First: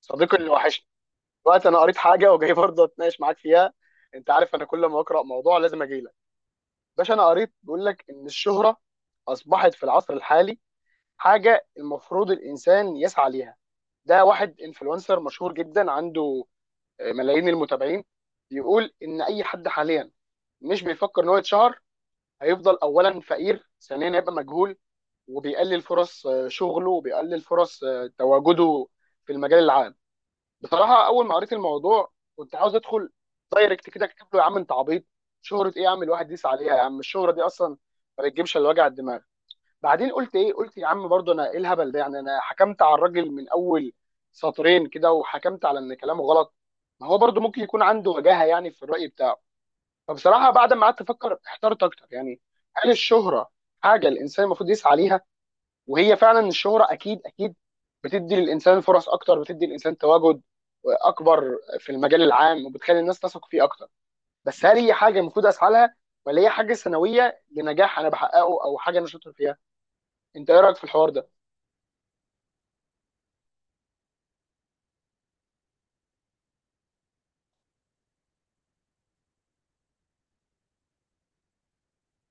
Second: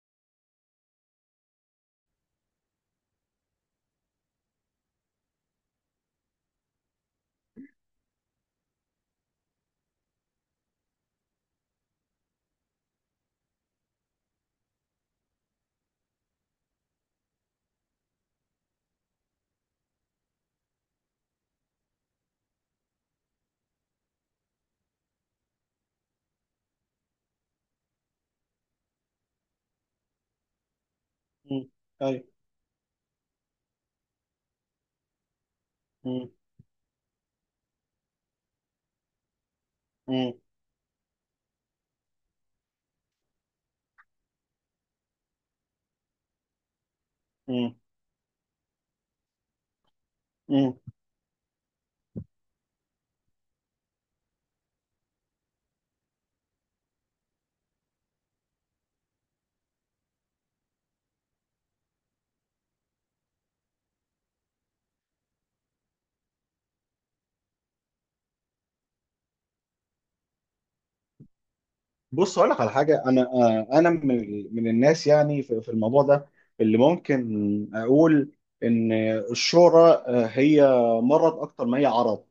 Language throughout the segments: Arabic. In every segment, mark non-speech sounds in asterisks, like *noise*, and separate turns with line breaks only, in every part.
صديقي اللي وحشني. دلوقتي انا قريت حاجه وجاي برضه اتناقش معاك فيها. انت عارف انا كل ما اقرا موضوع لازم اجي لك، باشا. انا قريت بيقول لك ان الشهره اصبحت في العصر الحالي حاجه المفروض الانسان يسعى ليها. ده واحد انفلونسر مشهور جدا عنده ملايين المتابعين. بيقول ان اي حد حاليا مش بيفكر ان هو يتشهر هيفضل اولا فقير، ثانيا هيبقى مجهول، وبيقلل فرص شغله، وبيقلل فرص تواجده في المجال العام. بصراحه اول ما قريت
مم.
الموضوع
ايوه.
كنت عاوز ادخل دايركت كده اكتب له: يا عم انت عبيط، شهره ايه يا عم الواحد
مم.
يسعى عليها؟ يا عم الشهره دي اصلا ما بتجيبش الا وجع الدماغ. بعدين
مم.
قلت ايه؟ قلت يا عم برضه، انا ايه الهبل ده؟ يعني انا حكمت على الراجل من اول سطرين كده وحكمت على ان كلامه غلط. ما هو برضه ممكن
مم.
يكون عنده وجاهه يعني في الراي بتاعه. فبصراحه بعد
مم.
ما قعدت افكر احترت اكتر يعني. هل الشهره حاجه الانسان المفروض يسعى ليها؟ وهي فعلا الشهرة اكيد اكيد بتدي للانسان فرص اكتر، بتدي للانسان تواجد اكبر في المجال العام وبتخلي الناس تثق فيه اكتر. بس هل هي حاجه المفروض اسعى لها، ولا هي حاجه ثانويه لنجاح انا بحققه او حاجه انا شاطر فيها؟ انت ايه رايك في الحوار ده؟
بص اقول لك على حاجه. انا آه، انا من الناس، يعني في الموضوع ده اللي ممكن اقول ان الشهره هي مرض اكتر ما هي عرض.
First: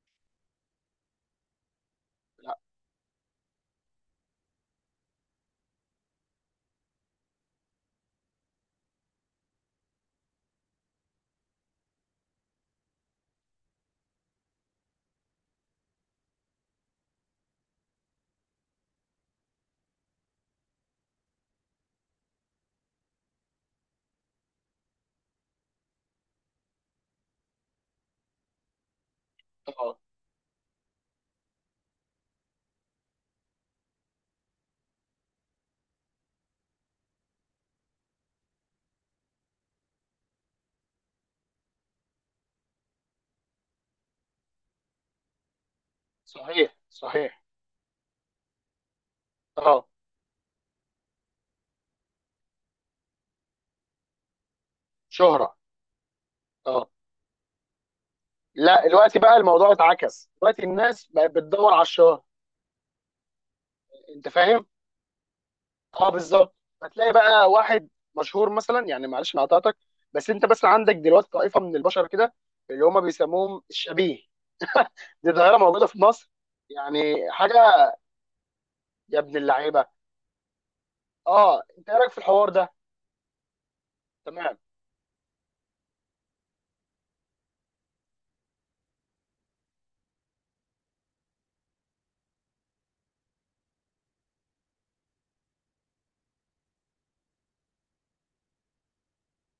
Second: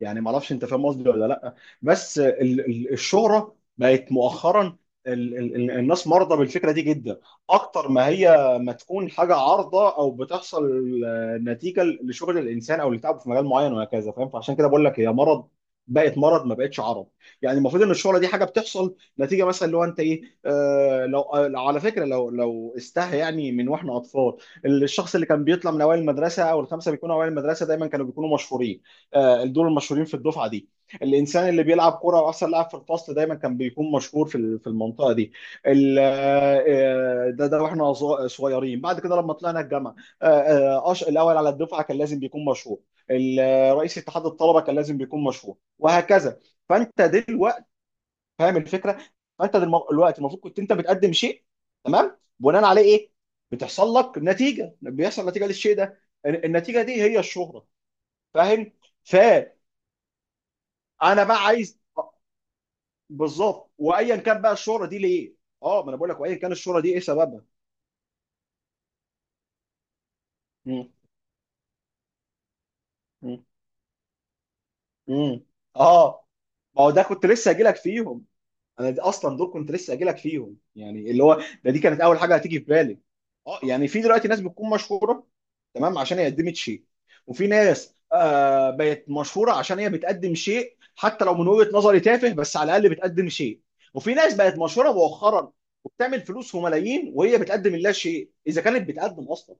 يعني ما اعرفش انت فاهم قصدي ولا لا، بس
لا.
الشهره بقت مؤخرا الناس مرضى بالفكره دي جدا، اكتر ما هي ما تكون حاجه عارضه او بتحصل نتيجه لشغل الانسان او لتعبه في مجال معين وهكذا، فاهم؟ فعشان كده بقول لك هي مرض، بقت مرض ما بقتش عرض. يعني المفروض ان الشهره دي حاجه بتحصل نتيجه، مثلا اللي هو انت ايه، لو على فكره، لو استهى، يعني من واحنا اطفال الشخص اللي كان بيطلع من اوائل المدرسه، او الخمسه بيكونوا اوائل المدرسه، دايما كانوا بيكونوا مشهورين. آه، دول
اه.
المشهورين في الدفعه دي. الانسان اللي بيلعب كوره، واحسن لاعب في الفصل، دايما كان بيكون مشهور في في المنطقه دي. ده واحنا صغيرين. بعد كده لما طلعنا الجامعه، الاول على الدفعه كان لازم بيكون مشهور. رئيس اتحاد الطلبه كان لازم بيكون مشهور، وهكذا.
صحيح
فانت
صحيح.
دلوقتي فاهم الفكره. فانت
اه.
دلوقتي المفروض كنت انت بتقدم شيء، تمام، بناء عليه ايه؟ بتحصل لك نتيجه، بيحصل نتيجه
شهره.
للشيء ده. النتيجه
اه.
دي هي الشهره، فاهم؟
لا، دلوقتي بقى
فانا
الموضوع اتعكس، دلوقتي الناس بقت
بقى
بتدور
عايز
على الشهره.
بالظبط، وايا
انت
كان بقى
فاهم.
الشهره دي ليه. اه، ما انا
اه
بقول لك وايا كان
بالظبط.
الشهره دي ايه
هتلاقي
سببها.
بقى واحد مشهور مثلا، يعني معلش انا قطعتك، بس انت بس
مم.
عندك دلوقتي طائفه من البشر كده اللي هم
مم.
بيسموهم الشبيه. *laughs* دي
مم.
ظاهره موجوده في
اه،
مصر.
ما هو ده
يعني
كنت لسه
حاجه.
هجيلك فيهم، انا دي
يا ابن
اصلا دول كنت
اللعيبه.
لسه هجيلك فيهم. يعني اللي هو
اه،
ده دي
انت ايه
كانت
رايك في
اول حاجه
الحوار
هتيجي في
ده؟
بالي. اه، يعني في دلوقتي ناس
تمام.
بتكون مشهوره، تمام، عشان هي قدمت شيء. وفي ناس بقت مشهوره عشان هي بتقدم شيء، حتى لو من وجهه نظري تافه، بس على الاقل بتقدم شيء. وفي ناس بقت مشهوره مؤخرا وبتعمل فلوس وملايين وهي بتقدم لا شيء، اذا كانت بتقدم اصلا،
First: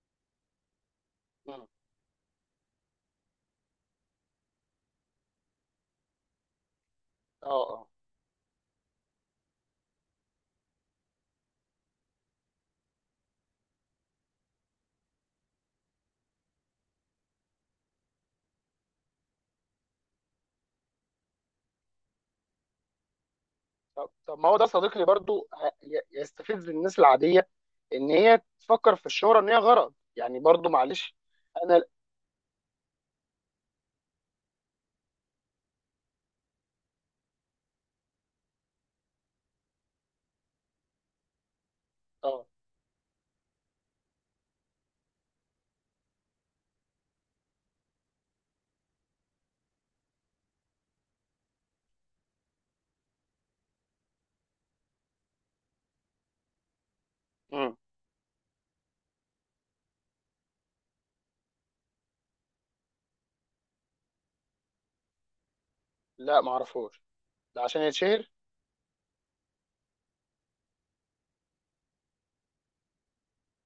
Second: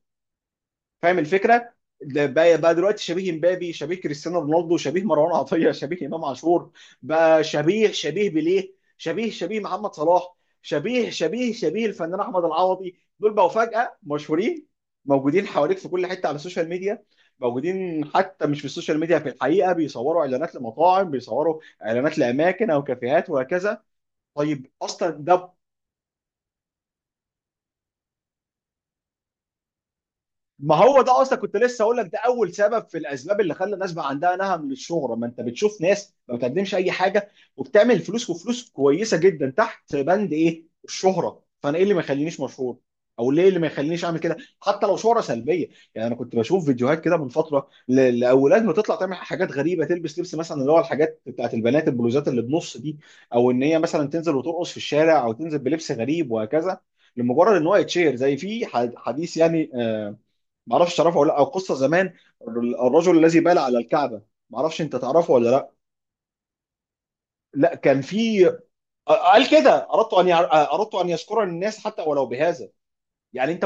فاهم
مم.
الفكره؟ ده بقى دلوقتي شبيه مبابي، شبيه كريستيانو رونالدو، شبيه مروان عطيه، شبيه امام عاشور، بقى
اه. اه.
شبيه بيليه، شبيه محمد صلاح، شبيه الفنان احمد العوضي. دول بقوا فجاه مشهورين، موجودين حواليك في كل حته على السوشيال ميديا، موجودين حتى مش في السوشيال ميديا، في الحقيقه بيصوروا اعلانات لمطاعم، بيصوروا اعلانات لاماكن او كافيهات وهكذا.
طب طب، ما هو ده
طيب
صديقي
اصلا
برضو
ده،
يستفز الناس العاديه ان هي تفكر في الشهره، ان هي غرض يعني. برضو
ما هو
معلش.
ده اصلا كنت لسه
انا.
اقول لك، ده اول سبب في الاسباب اللي خلى الناس بقى عندها نهم للشهره. ما انت بتشوف ناس ما بتقدمش اي حاجه وبتعمل فلوس، وفلوس كويسه جدا، تحت بند ايه؟ الشهره. فانا ايه اللي ما يخلينيش
اه.
مشهور، او ليه اللي ما يخلينيش اعمل كده حتى لو شهره سلبيه؟ يعني انا كنت بشوف فيديوهات كده من فتره لاولاد بتطلع تعمل حاجات غريبه، تلبس لبس مثلا اللي هو الحاجات بتاعت البنات، البلوزات اللي بنص دي، او ان هي مثلا تنزل وترقص في الشارع، او تنزل بلبس غريب، وهكذا، لمجرد ان
مم.
هو يتشير. زي في حديث يعني ما اعرفش تعرفه ولا لا، او قصه زمان، الرجل الذي بال على الكعبه. ما اعرفش انت تعرفه ولا لا؟
لا معرفوش. ده
لا،
عشان
كان
يتشهر.
في، قال كده، اردت ان اردت ان يذكر الناس حتى ولو بهذا. يعني انت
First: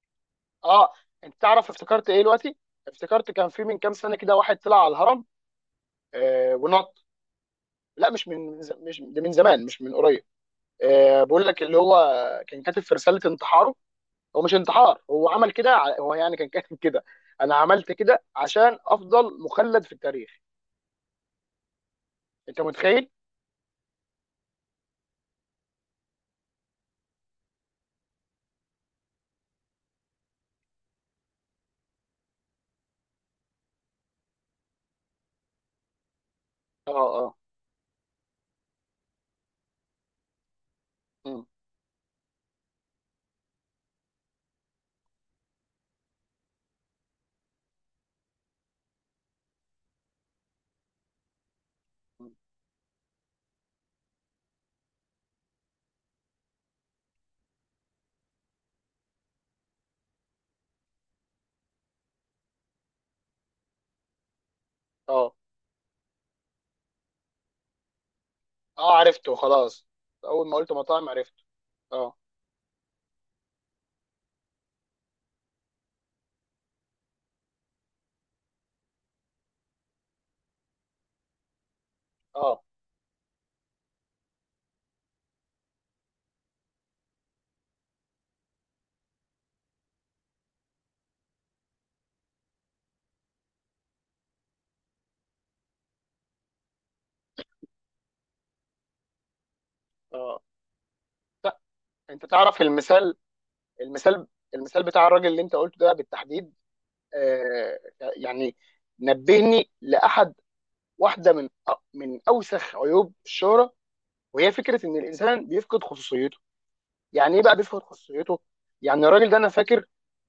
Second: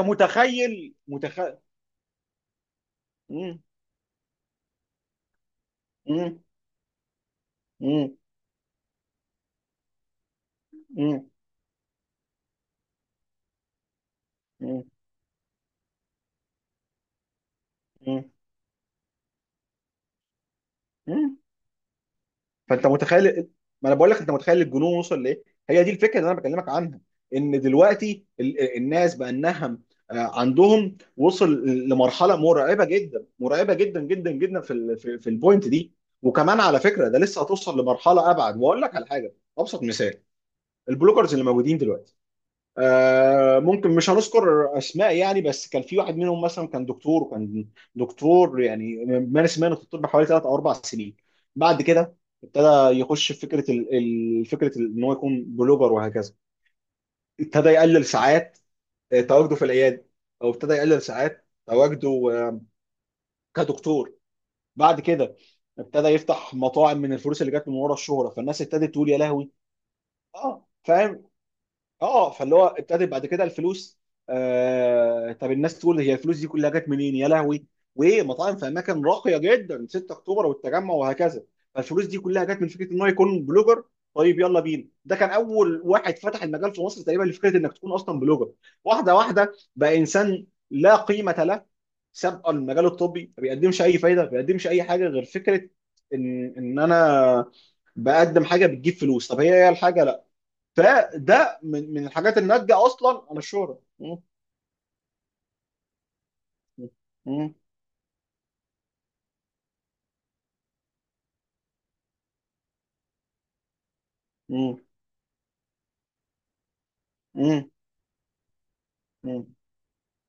اه،
متخيل،
انت
متخيل؟
تعرف افتكرت ايه دلوقتي؟ افتكرت كان
مم.
في من كام سنه كده واحد طلع على الهرم
مم.
ونط. لا،
مم.
مش من مش ده من زمان، مش من قريب.
مم.
بقول لك اللي هو كان كاتب في رساله انتحاره. هو مش انتحار، هو عمل كده، هو يعني كان كاتب كده: انا عملت كده
مم.
عشان افضل مخلد في التاريخ.
مم.
انت
فانت
متخيل؟
متخيل، ما انا بقول لك، انت متخيل الجنون وصل لايه؟ هي دي الفكره اللي انا بكلمك عنها، ان دلوقتي الناس بقى النهم عندهم وصل لمرحله مرعبه جدا، مرعبه جدا جدا جدا، في في البوينت دي. وكمان على
اه.
فكره ده
اه.
لسه هتوصل لمرحله ابعد. واقول لك على حاجه، ابسط مثال البلوجرز اللي
مم،
موجودين دلوقتي. ممكن مش هنذكر اسماء يعني، بس كان في واحد منهم مثلا كان دكتور، وكان دكتور يعني مارس مهنه الطب حوالي ثلاث او اربع سنين. بعد كده
مم.
ابتدى يخش في فكره فكره ان هو يكون بلوجر وهكذا. ابتدى يقلل ساعات تواجده في العياده، او ابتدى يقلل ساعات تواجده كدكتور. بعد
اه.
كده ابتدى يفتح مطاعم من الفلوس اللي جت من ورا الشهره. فالناس ابتدت
اه
تقول يا
عرفته
لهوي.
خلاص، اول ما
اه
قلت مطاعم
فاهم.
عرفته. اه.
اه، فاللي هو ابتدت بعد كده الفلوس. طب الناس تقول هي الفلوس دي كلها جت منين يا لهوي، وايه؟ مطاعم في اماكن راقيه جدا، 6 اكتوبر والتجمع وهكذا. فالفلوس دي كلها
اه.
جت من فكره ان هو يكون بلوجر. طيب يلا بينا، ده كان اول واحد فتح المجال في مصر تقريبا لفكره انك تكون اصلا بلوجر. واحده واحده بقى، انسان لا قيمه له سابقا، المجال الطبي ما بيقدمش اي فايده، ما بيقدمش اي حاجه غير فكره ان انا بقدم حاجه بتجيب فلوس، طب هي الحاجه؟ لا.
اه. لا.
فده من
انت
الحاجات
تعرف
الناتجه
المثال،
اصلا عن الشهره. م-
المثال، المثال بتاع الراجل اللي انت قلته ده بالتحديد،
م-
آه، يعني نبهني لاحد. واحده من من اوسخ عيوب الشهره، وهي
م-
فكره ان الانسان بيفقد خصوصيته. يعني ايه بقى
م-
بيفقد خصوصيته؟ يعني الراجل ده انا
م-
فاكر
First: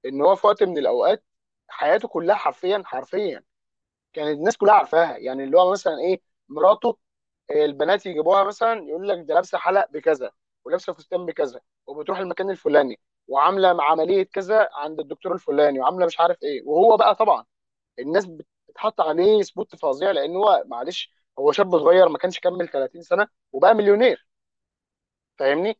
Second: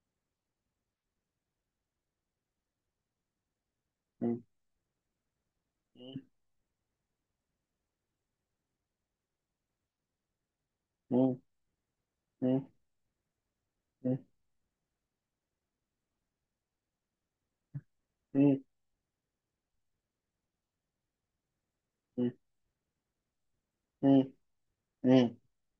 ان هو في وقت من الاوقات حياته كلها حرفيا حرفيا كانت
م-
الناس كلها عارفاها. يعني اللي هو مثلا
م-
ايه؟ مراته، البنات يجيبوها مثلا، يقول لك ده لابسه حلق بكذا ولابسه فستان
م-
بكذا وبتروح المكان
م-
الفلاني وعامله
م-
عمليه كذا عند الدكتور الفلاني وعامله مش عارف ايه. وهو بقى طبعا الناس
م- م-
بتحط عليه سبوت فظيع، لان هو معلش هو شاب صغير ما كانش كمل 30 سنه وبقى
م-
مليونير.
م-
فاهمني.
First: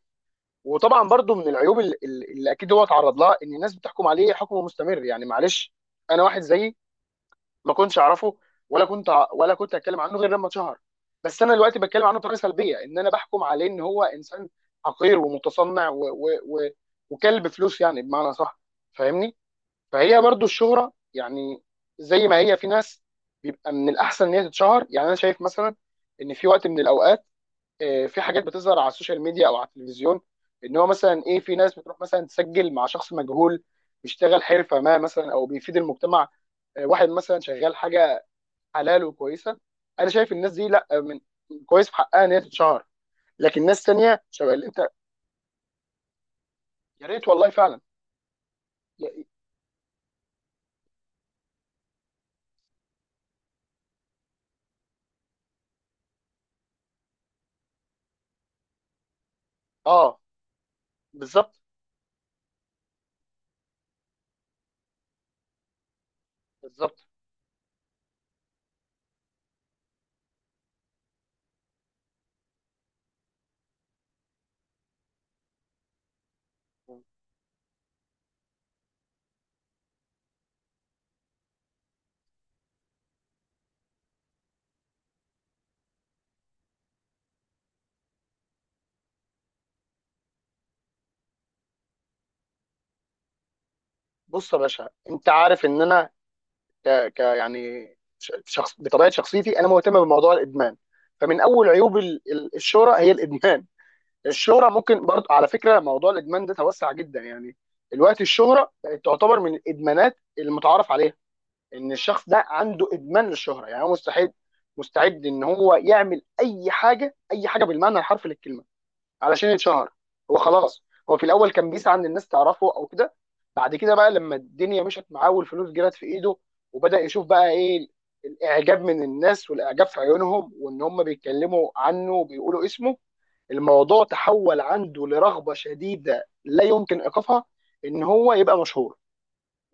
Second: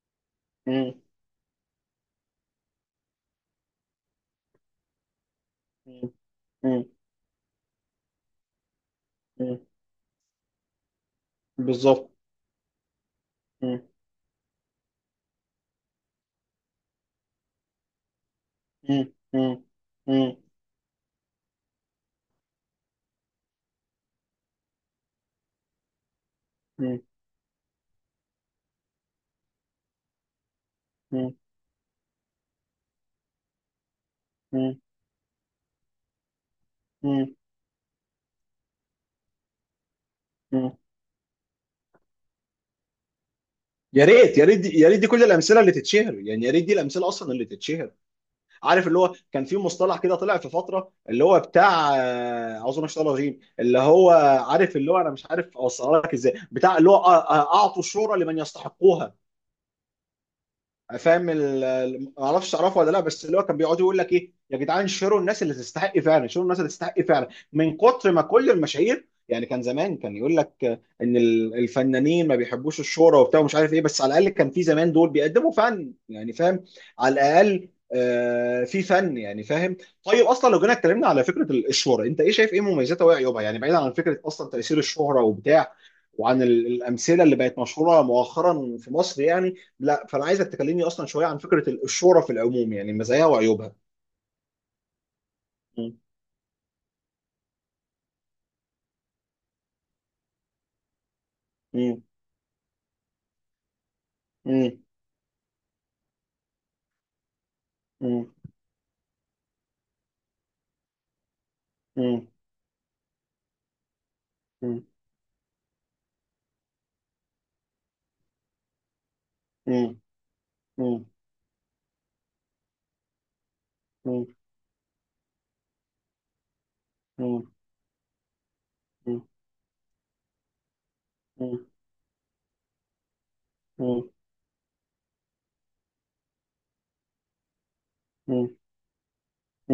م-
وطبعا برضو من العيوب اللي اكيد هو اتعرض لها ان الناس بتحكم عليه حكم مستمر. يعني معلش انا واحد زيي
مم.
ما كنتش اعرفه، ولا كنت ع- ولا
مم.
كنت اتكلم عنه غير لما اتشهر. بس انا دلوقتي بتكلم
بالظبط.
عنه بطريقه سلبيه، ان انا بحكم عليه ان
مم.
هو انسان حقير ومتصنع و وكلب فلوس يعني، بمعنى صح.
مم.
فاهمني.
مم.
فهي
مم.
برضو الشهرة يعني، زي ما هي في ناس بيبقى من الأحسن إن هي تتشهر. يعني أنا شايف مثلا إن في وقت من
مم.
الأوقات في حاجات بتظهر على السوشيال ميديا أو على التلفزيون، إن هو مثلا إيه، في ناس بتروح مثلا تسجل مع شخص مجهول بيشتغل حرفة
مم.
ما مثلا أو بيفيد المجتمع. واحد
مم.
مثلا شغال حاجة حلال وكويسة. أنا شايف الناس دي
مم.
لا، من كويس في حقها إن هي تتشهر. لكن ناس
يا
تانية
ريت،
شبه اللي أنت.
يا ريت دي كل الامثله اللي تتشهر، يعني يا ريت دي
يا
الامثله
ريت
اصلا اللي
والله فعلا
تتشهر. عارف اللي هو
يا-
كان في مصطلح كده طلع في فتره اللي هو بتاع اعوذ بالله من الشيطان الرجيم، اللي هو، عارف اللي هو، انا مش عارف اوصلها لك ازاي، بتاع اللي هو اعطوا الشهره لمن يستحقوها.
آه.
فاهم
بالظبط.
ما اعرفش تعرفه ولا لا، بس اللي هو كان بيقعد يقول لك ايه، يا جدعان شيروا الناس اللي تستحق فعلا، شيروا الناس اللي تستحق
بالظبط.
فعلا. من كتر ما كل المشاهير، يعني كان زمان كان يقول لك ان الفنانين ما بيحبوش الشهرة وبتاع ومش عارف ايه، بس على الاقل كان في زمان دول بيقدموا فن، يعني فاهم، على الاقل في فن، يعني فاهم. طيب اصلا لو جينا اتكلمنا على فكره الشهره، انت ايه شايف، ايه مميزاتها وايه عيوبها؟ يعني بعيدا عن فكره اصلا تاثير الشهره وبتاع، وعن الامثله اللي بقت مشهوره مؤخرا في مصر، يعني لا، فانا عايزك تكلمني اصلا شويه عن فكره الشورى في العموم، يعني مزاياها وعيوبها.
بص يا باشا، انت عارف ان
مم.
انا ك... ك يعني شخص بطبيعه شخصيتي انا مهتم بموضوع الادمان. فمن اول عيوب
مم.
الشهره هي الادمان. الشهره
مم.
ممكن برضه، على فكره، موضوع الادمان ده توسع جدا يعني. دلوقتي
مم.
الشهره بقت تعتبر من الادمانات المتعارف عليها، ان
مم.
الشخص ده عنده ادمان للشهره. يعني هو مستعد،
مم.
مستعد ان هو يعمل اي حاجه، اي حاجه بالمعنى الحرفي للكلمه، علشان يتشهر.
مم.
هو خلاص.
مم.
هو في الاول كان بيسعى ان الناس تعرفه او كده. بعد كده بقى
مم.
لما الدنيا مشت معاه والفلوس جرت في ايده وبدأ يشوف
مم.
بقى ايه الاعجاب من
مم.
الناس والاعجاب في عيونهم وان هم
مم.
بيتكلموا عنه وبيقولوا اسمه، الموضوع تحول عنده لرغبة شديدة لا يمكن ايقافها ان هو يبقى مشهور،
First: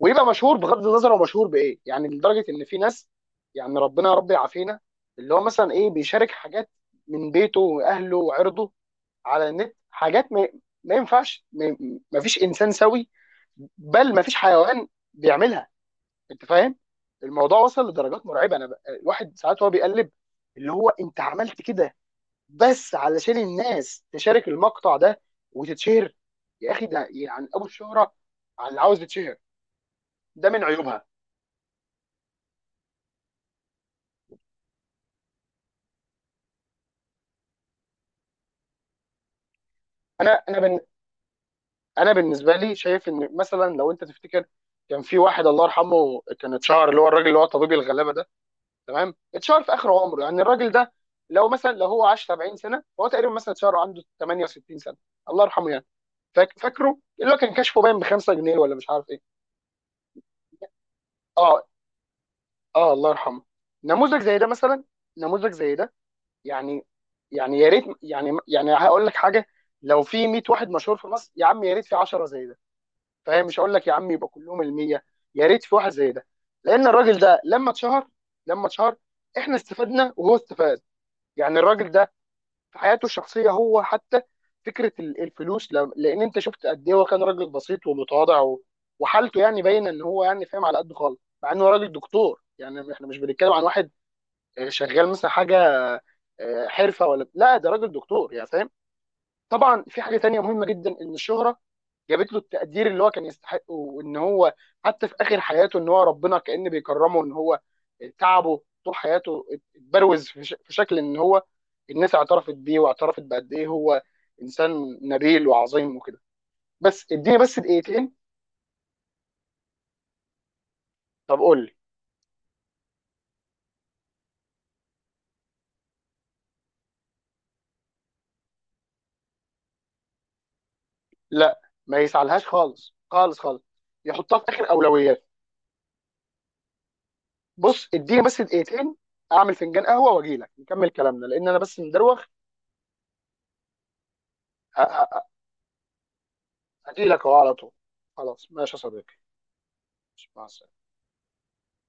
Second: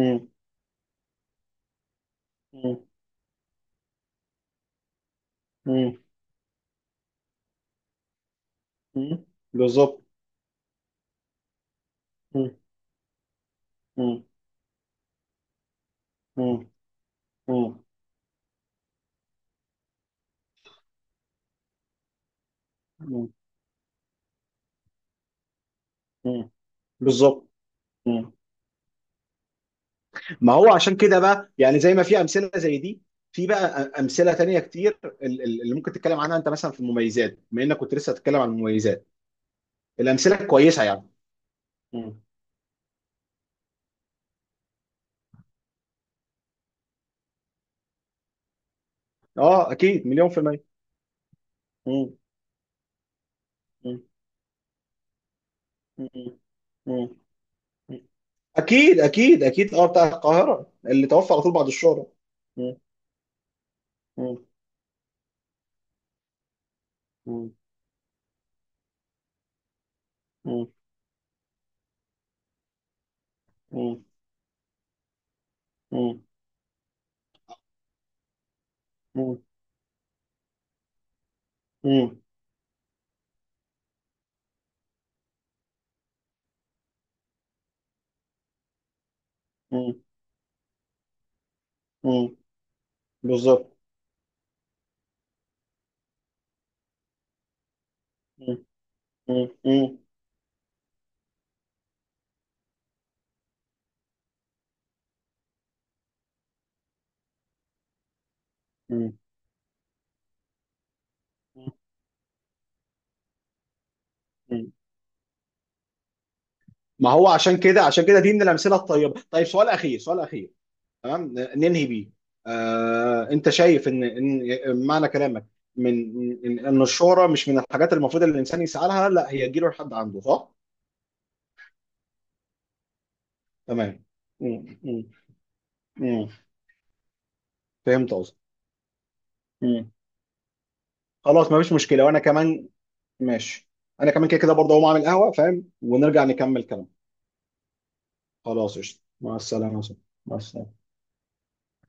ويبقى مشهور بغض النظر هو مشهور بايه يعني. لدرجة ان في
مم.
ناس، يعني ربنا يا رب يعافينا، اللي هو مثلا ايه،
مم.
بيشارك حاجات من بيته واهله وعرضه
مم.
على النت.
بالظبط.
حاجات ما ينفعش، ما فيش
مم.
انسان سوي، بل ما
مم.
فيش حيوان بيعملها. انت
مم.
فاهم. الموضوع
مم.
وصل لدرجات مرعبه. الواحد ساعات هو بيقلب، اللي هو انت عملت كده بس
مم.
علشان الناس تشارك المقطع ده وتتشهر.
مم.
يا اخي ده يعني
بالظبط.
ابو الشهره
مم.
على اللي عاوز يتشهر. ده
ما
من
هو عشان
عيوبها.
كده بقى، يعني زي ما في امثله زي دي، في بقى امثله تانية كتير اللي ممكن تتكلم عنها انت، مثلا في المميزات، بما انك كنت لسه هتتكلم عن المميزات،
انا
الامثله
انا بن...
الكويسه يعني.
انا بالنسبه لي شايف ان مثلا، لو انت تفتكر، كان في واحد الله يرحمه كان اتشهر، اللي هو الراجل اللي هو طبيب الغلابه ده. تمام، اتشهر
اه
في اخر
اكيد،
عمره
مليون في
يعني
المية.
الراجل ده. لو مثلا لو هو
مم.
عاش 70 سنه فهو تقريبا مثلا اتشهر
مم.
عنده 68 سنه، الله يرحمه يعني.
مم.
فاكره
مم.
اللي هو كان كشفه باين ب 5 جنيه ولا مش
اكيد
عارف ايه.
اكيد اكيد، اه، بتاع القاهرة اللي توفى على طول
اه.
بعد الشهرة. مم.
اه الله يرحمه. نموذج زي
مم.
ده مثلا. نموذج زي ده يعني.
مم.
يعني يا ريت، يعني هقول لك حاجه، لو في 100
مم.
واحد مشهور في مصر يا عم، يا ريت في 10 زي ده. فاهم، مش هقول لك يا
مم.
عم يبقى كلهم ال 100، يا ريت في واحد زي ده. لان الراجل ده لما اتشهر، لما اتشهر
مم. مم.
احنا استفدنا وهو استفاد. يعني الراجل
مم.
في حياته الشخصيه هو حتى فكره الفلوس، لان انت شفت قد ايه هو كان راجل بسيط ومتواضع وحالته يعني باينه
مم.
ان هو يعني فاهم، على قد خالص، مع انه راجل
مم.
دكتور. يعني احنا مش بنتكلم عن
بالظبط.
واحد شغال مثلا حاجه حرفه ولا لا، ده راجل دكتور يعني
مم.
فاهم.
مم.
طبعا
مم.
في حاجه تانيه مهمه جدا، ان الشهره جابت له التقدير اللي هو كان يستحقه، وان هو حتى في اخر حياته ان هو ربنا كأن بيكرمه، ان هو تعبه طول
مم.
حياته اتبروز في شكل ان هو الناس اعترفت بيه واعترفت بقد ايه هو
مم.
انسان نبيل وعظيم وكده. بس
ما هو
اديني
عشان
بس
كده، عشان كده
دقيقتين.
دي من الامثله الطيبه. طيب سؤال اخير، سؤال اخير، تمام،
طب قول لي.
ننهي بيه. انت شايف ان ان معنى كلامك، من ان، إن الشهرة مش من الحاجات المفروض اللي الانسان يسعى لها، لا هي تجيله لحد عنده، صح؟
لا. ما يسعلهاش خالص خالص خالص،
تمام.
يحطها في اخر
مم، مم،
اولويات.
مم.
بص
فهمت
اديني
قصدي.
بس دقيقتين، اعمل فنجان
مم.
قهوه واجي لك نكمل كلامنا، لان
خلاص،
انا
مفيش
بس
مشكلة، وانا
مدروخ.
كمان ماشي، انا كمان كده كده برضه هقوم اعمل قهوة، فاهم، ونرجع نكمل كلام.
هجي لك اهو على طول. خلاص ماشي
خلاص،
يا
قشطة،
صديقي.
مع السلامة يا صاحبي. مع
مع السلامه.
السلامة.